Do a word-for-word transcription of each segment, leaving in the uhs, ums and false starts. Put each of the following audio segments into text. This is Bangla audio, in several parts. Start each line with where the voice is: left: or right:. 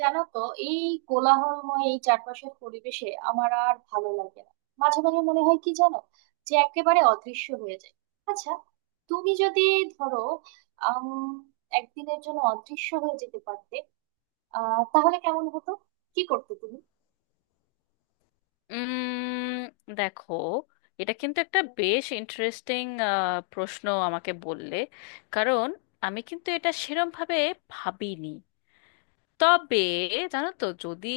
right: জানো তো এই কোলাহলময় এই চারপাশের পরিবেশে আমার আর ভালো লাগে না। মাঝে মাঝে মনে হয় কি জানো, যে একেবারে অদৃশ্য হয়ে যায়। আচ্ছা, তুমি যদি ধরো, আম, একদিনের জন্য অদৃশ্য হয়ে যেতে পারতে আহ তাহলে কেমন হতো? কি করতে তুমি?
left: উম দেখো, এটা কিন্তু একটা বেশ ইন্টারেস্টিং প্রশ্ন আমাকে বললে। কারণ আমি কিন্তু এটা সেরম ভাবে ভাবিনি। তবে জানো তো, যদি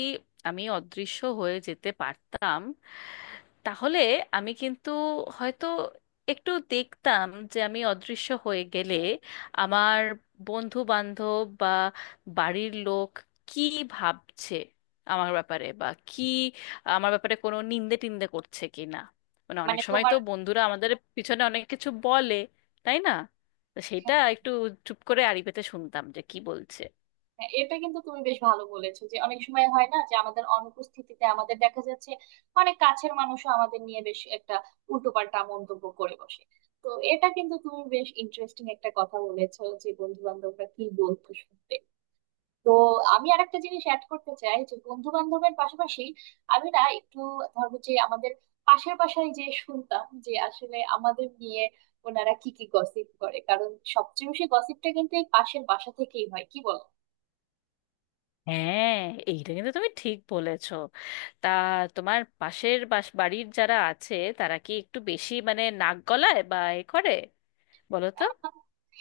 left: আমি অদৃশ্য হয়ে যেতে পারতাম, তাহলে আমি কিন্তু হয়তো একটু দেখতাম যে আমি অদৃশ্য হয়ে গেলে আমার বন্ধু বান্ধব বা বাড়ির লোক কি ভাবছে আমার ব্যাপারে, বা কি আমার ব্যাপারে কোনো নিন্দে টিন্দে করছে কি না। মানে
right: মানে
left: অনেক সময়
right: তোমার,
left: তো বন্ধুরা আমাদের পিছনে অনেক কিছু বলে, তাই না? তো সেটা
right: হ্যাঁ।
left: একটু চুপ করে আড়ি পেতে শুনতাম যে কি বলছে।
right: হ্যাঁ, এটা কিন্তু তুমি বেশ ভালো বলেছো যে অনেক সময় হয় না যে আমাদের অনুপস্থিতিতে আমাদের দেখা যাচ্ছে অনেক কাছের মানুষও আমাদের নিয়ে বেশ একটা উল্টোপাল্টা মন্তব্য করে বসে। তো এটা কিন্তু তুমি বেশ ইন্টারেস্টিং একটা কথা বলেছো যে বন্ধু বান্ধবরা কি বলতো শুনতে। তো আমি আর একটা জিনিস অ্যাড করতে চাই, যে বন্ধু বান্ধবের পাশাপাশি আমি না একটু, ধরো যে আমাদের পাশের বাসায় যে শুনতাম যে আসলে আমাদের নিয়ে ওনারা কি কি গসিপ করে, কারণ সবচেয়ে বেশি গসিপটা কিন্তু এই পাশের বাসা থেকেই হয়, কি বল?
left: হ্যাঁ, এইটা কিন্তু তুমি ঠিক বলেছো। তা তোমার পাশের বাস বাড়ির যারা আছে তারা কি একটু বেশি মানে নাক গলায় বা এ করে, বলো তো?
right: আহ,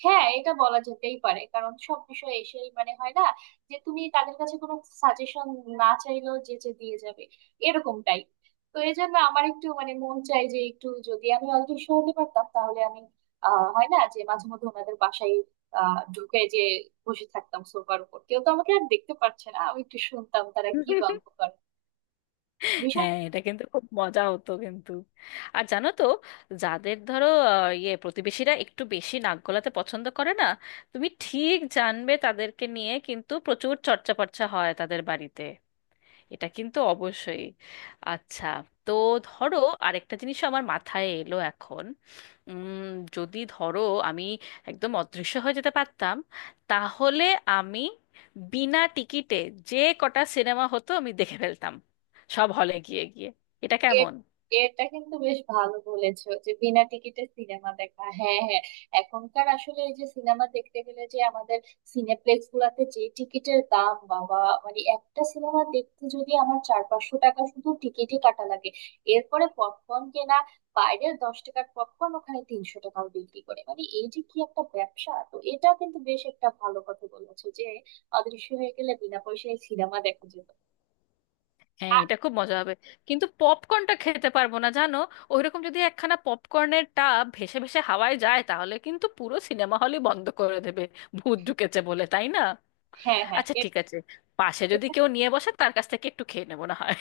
right: হ্যাঁ, এটা বলা যেতেই পারে, কারণ সব বিষয় এসেই মানে হয় না যে তুমি তাদের কাছে কোনো সাজেশন না চাইলেও যে যে দিয়ে যাবে, এরকম টাইপ। তো এই জন্য আমার একটু মানে মন চাই যে একটু যদি আমি অদৃশ্য হতে পারতাম তাহলে আমি আহ হয় না যে মাঝে মধ্যে ওনাদের বাসায় আহ ঢুকে যে বসে থাকতাম সোফার উপর, কেউ তো আমাকে আর দেখতে পারছে না, আমি একটু শুনতাম তারা কি গল্প করে।
left: হ্যাঁ, এটা কিন্তু খুব মজা হতো কিন্তু। আর জানো তো, যাদের ধরো আহ, ইয়ে প্রতিবেশীরা একটু বেশি নাক গলাতে পছন্দ করে না, তুমি ঠিক জানবে তাদেরকে নিয়ে কিন্তু প্রচুর চর্চা পর্চা হয় তাদের বাড়িতে। এটা কিন্তু অবশ্যই। আচ্ছা, তো ধরো, আরেকটা জিনিস আমার মাথায় এলো এখন। উম, যদি ধরো আমি একদম অদৃশ্য হয়ে যেতে পারতাম, তাহলে আমি বিনা টিকিটে যে কটা সিনেমা হতো আমি দেখে ফেলতাম, সব হলে গিয়ে গিয়ে। এটা
right: এর
left: কেমন?
right: এটা কিন্তু বেশ ভালো বলেছো যে বিনা টিকিটে সিনেমা দেখা, হ্যাঁ, হ্যাঁ। এখনকার আসলে এই যে সিনেমা দেখতে গেলে যে আমাদের সিনেপ্লেক্স গুলাতে যে টিকিটের দাম, বাবা! মানে একটা সিনেমা দেখতে যদি আমার চার পাঁচশো টাকা শুধু টিকিটই কাটা লাগে, এরপরে পপকর্ন কেনা, বাইরে দশ টাকার পপকর্ন ওখানে তিনশো টাকাও বিক্রি করে, মানে এই যে কি একটা ব্যবসা। তো এটা কিন্তু বেশ একটা ভালো কথা বলেছো যে অদৃশ্য হয়ে গেলে বিনা পয়সায় সিনেমা দেখা যেত।
left: হ্যাঁ,
right: আর
left: এটা খুব মজা হবে, কিন্তু পপকর্নটা খেতে পারবো না জানো। ওইরকম যদি একখানা পপকর্নের টাব ভেসে ভেসে হাওয়ায় যায়, তাহলে কিন্তু পুরো সিনেমা হলই বন্ধ করে দেবে, ভূত ঢুকেছে বলে, তাই না?
right: হ্যাঁ হ্যাঁ
left: আচ্ছা, ঠিক আছে, পাশে
right: এ-
left: যদি কেউ নিয়ে বসে তার কাছ থেকে একটু খেয়ে নেবো না হয়।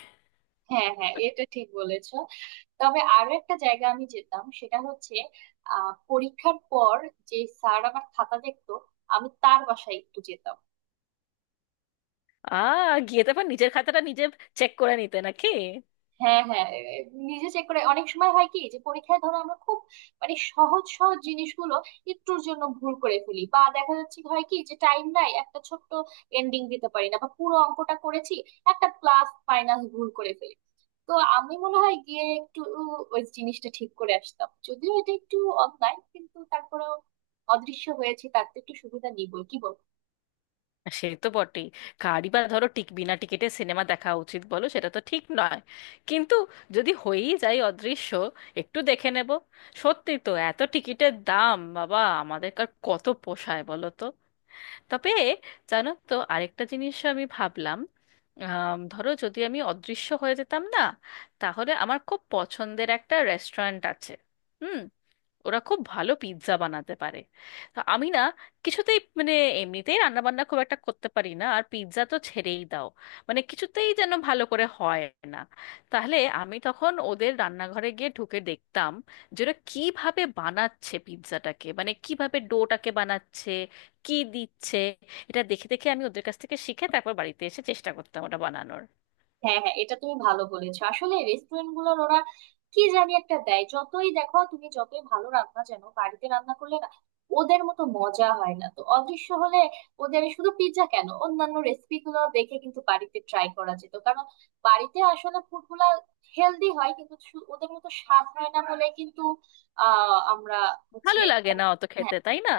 right: হ্যাঁ, হ্যাঁ, এটা ঠিক বলেছো। তবে আরো একটা জায়গা আমি যেতাম, সেটা হচ্ছে আহ পরীক্ষার পর যে স্যার আমার খাতা দেখতো, আমি তার বাসায় একটু যেতাম।
left: আ, গিয়ে তারপর নিজের খাতাটা নিজে চেক করে নিতে নাকি?
right: হ্যাঁ, হ্যাঁ, এ- এ- নিজে চেক করে, অনেক সময় হয় কি যে পরীক্ষায় ধরো আমরা খুব মানে সহজ সহজ জিনিসগুলো একটুর জন্য ভুল করে ফেলি, বা দেখা যাচ্ছে হয় কি যে টাইম নাই একটা ছোট্ট এন্ডিং দিতে পারি না, বা পুরো অঙ্কটা করেছি একটা প্লাস মাইনাস ভুল করে ফেলি। তো আমি মনে হয় গিয়ে একটু ওই জিনিসটা ঠিক করে আসতাম, যদিও এটা একটু অন্যায়, কিন্তু তারপরেও অদৃশ্য হয়েছে তার তো একটু সুবিধা নিবই, কি বল?
left: সে তো বটেই। কারই বা ধরো টিক বিনা টিকিটে সিনেমা দেখা উচিত, বলো, সেটা তো ঠিক নয়। কিন্তু যদি হয়েই যায় অদৃশ্য, একটু দেখে নেব। সত্যি তো, এত টিকিটের দাম, বাবা, আমাদের কার কত পোষায় বলো তো। তবে জানো তো, আরেকটা জিনিস আমি ভাবলাম। আম, ধরো যদি আমি অদৃশ্য হয়ে যেতাম না, তাহলে আমার খুব পছন্দের একটা রেস্টুরেন্ট আছে, হুম, ওরা খুব ভালো পিৎজা বানাতে পারে। তো আমি না কিছুতেই, মানে এমনিতেই রান্না বান্না খুব একটা করতে পারি না, আর পিৎজা তো ছেড়েই দাও, মানে কিছুতেই যেন ভালো করে হয় না। তাহলে আমি তখন ওদের রান্নাঘরে গিয়ে ঢুকে দেখতাম যে ওরা কিভাবে বানাচ্ছে পিৎজাটাকে, মানে কিভাবে ডোটাকে বানাচ্ছে, কি দিচ্ছে। এটা দেখে দেখে আমি ওদের কাছ থেকে শিখে তারপর বাড়িতে এসে চেষ্টা করতাম ওটা বানানোর।
right: হ্যাঁ, হ্যাঁ, এটা তুমি ভালো বলেছো। আসলে রেস্টুরেন্ট গুলোর ওরা কি জানি একটা দেয়, যতই দেখো তুমি যতই ভালো রান্না জানো, বাড়িতে রান্না করলে না ওদের মতো মজা হয় না। তো অদৃশ্য হলে ওদের শুধু পিৎজা কেন, অন্যান্য রেসিপি গুলো দেখে কিন্তু বাড়িতে ট্রাই করা যেত। কারণ বাড়িতে আসলে ফুড গুলা হেলদি হয় কিন্তু শু- ওদের মতো স্বাদ হয় না বলে কিন্তু আহ আমরা হচ্ছে,
left: ভালো লাগে না অত
right: হ্যাঁ
left: খেতে, তাই না?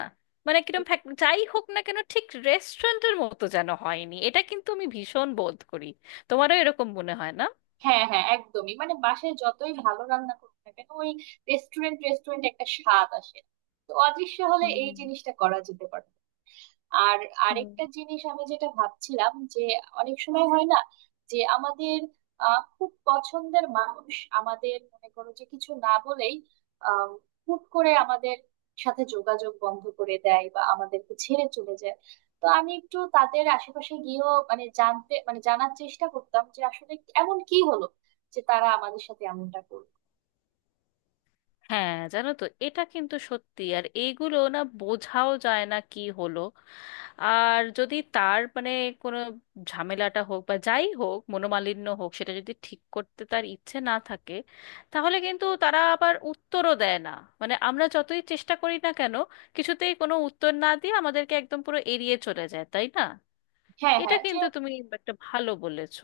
left: মানে কিরম ফ্যাক- যাই হোক না কেন, ঠিক রেস্টুরেন্টের মতো যেন হয়নি, এটা কিন্তু আমি ভীষণ বোধ করি। তোমারও এরকম মনে হয় না?
right: হ্যাঁ। হ্যাঁ, একদমই, মানে বাসায় যতই ভালো রান্না করুক না কেন ওই রেস্টুরেন্ট রেস্টুরেন্ট একটা স্বাদ আসে। তো অদৃশ্য হলে এই
left: হুম।
right: জিনিসটা করা যেতে পারে। আর
left: হুম।
right: আরেকটা জিনিস আমি যেটা ভাবছিলাম যে অনেক সময় হয় না যে আমাদের আহ, খুব পছন্দের মানুষ আমাদের, মনে করো যে কিছু না বলেই আহ, হুট করে আমাদের সাথে যোগাযোগ বন্ধ করে দেয় বা আমাদেরকে ছেড়ে চলে যায়। তো আমি একটু তাদের আশেপাশে গিয়েও মানে জানতে, মানে জানার চেষ্টা করতাম যে আসলে এমন কি হলো যে তারা আমাদের সাথে এমনটা করলো।
left: হ্যাঁ জানো তো, এটা কিন্তু সত্যি, আর এইগুলো না বোঝাও যায় না কি হলো। আর যদি তার মানে কোনো ঝামেলাটা হোক বা যাই হোক, মনোমালিন্য হোক, সেটা যদি ঠিক করতে তার ইচ্ছে না থাকে, তাহলে কিন্তু তারা আবার উত্তরও দেয় না। মানে আমরা যতই চেষ্টা করি না কেন, কিছুতেই কোনো উত্তর না দিয়ে আমাদেরকে একদম পুরো এড়িয়ে চলে যায়, তাই না?
right: হ্যাঁ,
left: এটা
right: হ্যাঁ, যে
left: কিন্তু তুমি একটা ভালো বলেছো।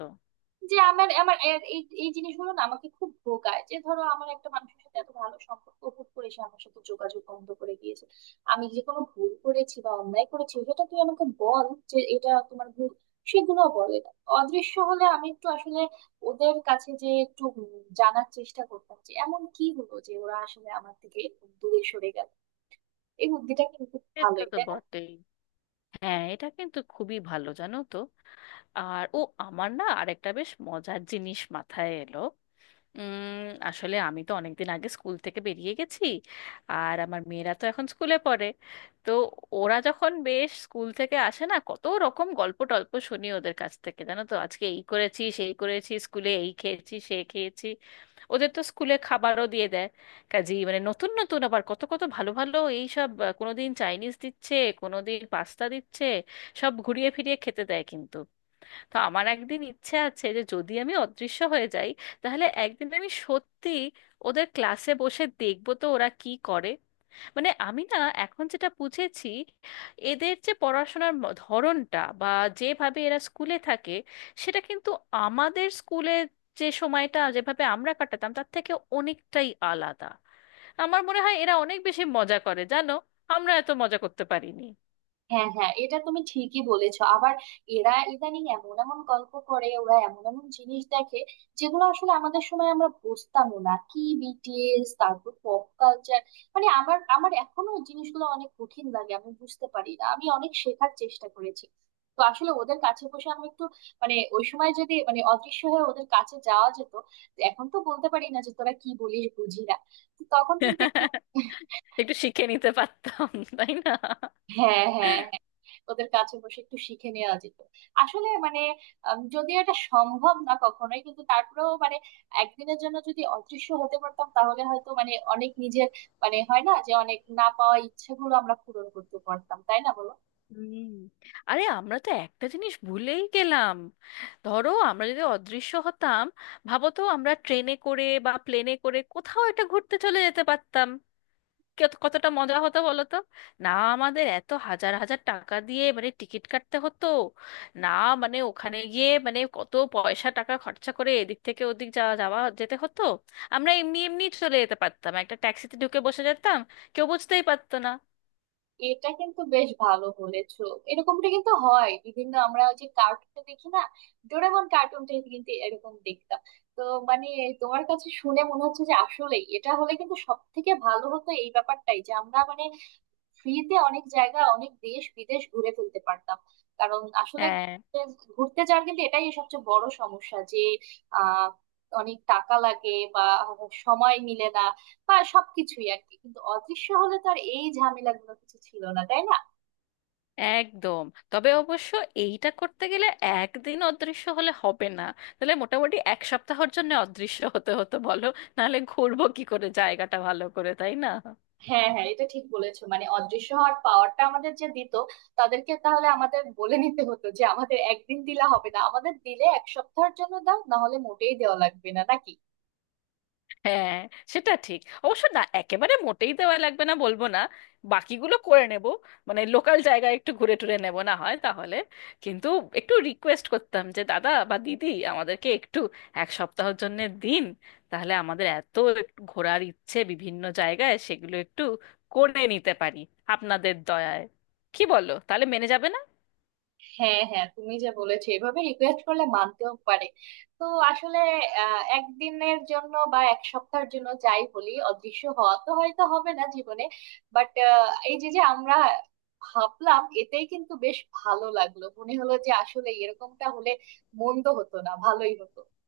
right: যে আমার আমার এ- এই এই জিনিসগুলো না আমাকে খুব ভোগায় যে ধরো আমার একটা মানুষের সাথে এত ভালো সম্পর্ক, হুট করে সে আমার সাথে যোগাযোগ বন্ধ করে দিয়েছে। আমি যে কোনো ভুল করেছি বা অন্যায় করেছি সেটা তুই আমাকে বল, যে এটা তোমার ভুল, সেগুলো বলে না। অদৃশ্য হলে আমি একটু আসলে ওদের কাছে যে একটু উম জানার চেষ্টা করতাম যে এমন কি হলো যে ওরা আসলে আমার থেকে দূরে সরে গেল। এই বুদ্ধিটা কিন্তু
left: এটা
right: ভালোই,
left: তো
right: তাই না?
left: বটেই। হ্যাঁ, এটা কিন্তু খুবই ভালো জানো তো। আর ও, আমার না আরেকটা বেশ মজার জিনিস মাথায় এলো। উম, আসলে আমি তো অনেকদিন আগে স্কুল থেকে বেরিয়ে গেছি, আর আমার মেয়েরা তো এখন স্কুলে পড়ে। তো ওরা যখন বেশ স্কুল থেকে আসে না, কত রকম গল্প টল্প শুনি ওদের কাছ থেকে, জানো তো, আজকে এই করেছি সেই করেছি, স্কুলে এই খেয়েছি সে খেয়েছি। ওদের তো স্কুলে খাবারও দিয়ে দেয়, কাজেই মানে নতুন নতুন আবার কত কত ভালো ভালো এইসব, আহ, কোনোদিন চাইনিজ দিচ্ছে, কোনোদিন পাস্তা দিচ্ছে, সব ঘুরিয়ে ফিরিয়ে খেতে দেয় কিন্তু। তো আমার একদিন ইচ্ছে আছে যে যদি আমি অদৃশ্য হয়ে যাই, তাহলে একদিন আমি সত্যি ওদের ক্লাসে বসে দেখবো তো ওরা কি করে। মানে আমি না এখন যেটা বুঝেছি, এদের যে পড়াশোনার ম- ধরনটা বা যেভাবে এরা স্কুলে থাকে, সেটা কিন্তু আমাদের স্কুলে যে সময়টা যেভাবে আমরা কাটাতাম তার থেকে অনেকটাই আলাদা। আমার মনে হয় এরা অনেক বেশি মজা করে জানো, আমরা এত মজা করতে পারিনি।
right: হ্যাঁ, হ্যাঁ, এটা তুমি ঠিকই বলেছো। আবার এরা ইদানিং এমন এমন গল্প করে, ওরা এমন এমন জিনিস দেখে যেগুলো আসলে আমাদের সময় আমরা বুঝতামও না, কি বিটিএস, তারপর পপ কালচার, মানে আমার আমার এখনো ওই জিনিসগুলো অনেক কঠিন লাগে, আমি বুঝতে পারি না, আমি অনেক শেখার চেষ্টা করেছি। তো আসলে ওদের কাছে বসে আমি একটু, মানে ওই সময় যদি মানে অদৃশ্য হয়ে ওদের কাছে যাওয়া যেত, এখন তো বলতে পারি না যে তোরা কি বলিস বুঝি না, তো তখন কিন্তু একটু
left: একটু শিখে নিতে পারতাম, তাই না?
right: হ্যাঁ, হ্যাঁ। ওদের কাছে বসে একটু শিখে নেওয়া যেত। আসলে মানে আম, যদিও এটা সম্ভব না কখনোই, কিন্তু তারপরেও মানে একদিনের জন্য যদি অদৃশ্য হতে পারতাম তাহলে হয়তো মানে অনেক নিজের, মানে হয় না যে অনেক না পাওয়া ইচ্ছেগুলো আমরা পূরণ করতে পারতাম, তাই না বলো?
left: হুম। আরে, আমরা তো একটা জিনিস ভুলেই গেলাম। ধরো আমরা যদি অদৃশ্য হতাম, ভাবো তো, আমরা ট্রেনে করে বা প্লেনে করে কোথাও একটা ঘুরতে চলে যেতে পারতাম। কত- কতটা মজা হতো বলো তো। না আমাদের এত হাজার হাজার টাকা দিয়ে মানে টিকিট কাটতে হতো, না মানে ওখানে গিয়ে মানে কত পয়সা টাকা খরচা করে এদিক থেকে ওদিক যাওয়া যাওয়া যেতে হতো। আমরা এমনি এমনি চলে যেতে পারতাম, একটা ট্যাক্সিতে ঢুকে বসে যেতাম, কেউ বুঝতেই পারতো না।
right: এটা কিন্তু বেশ ভালো বলেছো। এরকমটা কিন্তু হয় বিভিন্ন, আমরা ওই যে কার্টুন দেখি না, ডোরেমন কার্টুনটা কিন্তু এরকম দেখতাম। তো মানে তোমার কাছে শুনে মনে হচ্ছে যে আসলেই এটা হলে কিন্তু সব থেকে ভালো হতো এই ব্যাপারটাই যে আমরা মানে ফ্রিতে অনেক জায়গা অনেক দেশ বিদেশ ঘুরে ফেলতে পারতাম। কারণ আসলে
left: হ্যাঁ।
right: ঘুরতে যাওয়ার কিন্তু এটাই সবচেয়ে বড় সমস্যা যে আহ অনেক টাকা লাগে, বা সময় মিলে না, বা সবকিছুই আর কি, কিন্তু অদৃশ্য হলে তো আর এই ঝামেলাগুলো কিছু ছিল না, তাই না?
left: একদম। তবে অবশ্য এইটা করতে গেলে একদিন অদৃশ্য হলে হবে না, তাহলে মোটামুটি এক সপ্তাহের জন্য অদৃশ্য হতে হতো বলো, নাহলে ঘুরবো কি করে জায়গাটা ভালো করে, তাই না?
right: হ্যাঁ, হ্যাঁ, এটা ঠিক বলেছো। মানে অদৃশ্য হওয়ার পাওয়ারটা আমাদের যে দিত তাদেরকে তাহলে আমাদের বলে নিতে হতো যে আমাদের একদিন দিলে হবে না, আমাদের দিলে এক সপ্তাহের জন্য দাও, না হলে মোটেই দেওয়া লাগবে না নাকি।
left: হ্যাঁ। সেটা ঠিক অবশ্য, না একেবারে মোটেই দেওয়া লাগবে না বলবো না, বাকিগুলো করে নেব, মানে লোকাল জায়গায় একটু ঘুরে টুরে নেব না হয় তাহলে। কিন্তু একটু রিকোয়েস্ট করতাম যে দাদা বা দিদি, আমাদেরকে একটু এক সপ্তাহের জন্য দিন, তাহলে আমাদের এত একটু ঘোরার ইচ্ছে বিভিন্ন জায়গায়, সেগুলো একটু করে নিতে পারি আপনাদের দয়ায়। কি বলো, তাহলে মেনে যাবে না?
right: হ্যাঁ, হ্যাঁ, তুমি যে বলেছো এভাবে রিকোয়েস্ট করলে মানতেও পারে। তো আসলে আহ, একদিনের জন্য বা এক সপ্তাহের জন্য যাই বলি, অদৃশ্য হওয়া তো হয়তো হবে না জীবনে, বাট এই যে যে আমরা ভাবলাম এতেই কিন্তু বেশ ভালো লাগলো, মনে হলো যে আসলে এরকমটা হলে মন্দ হতো না, ভালোই হতো।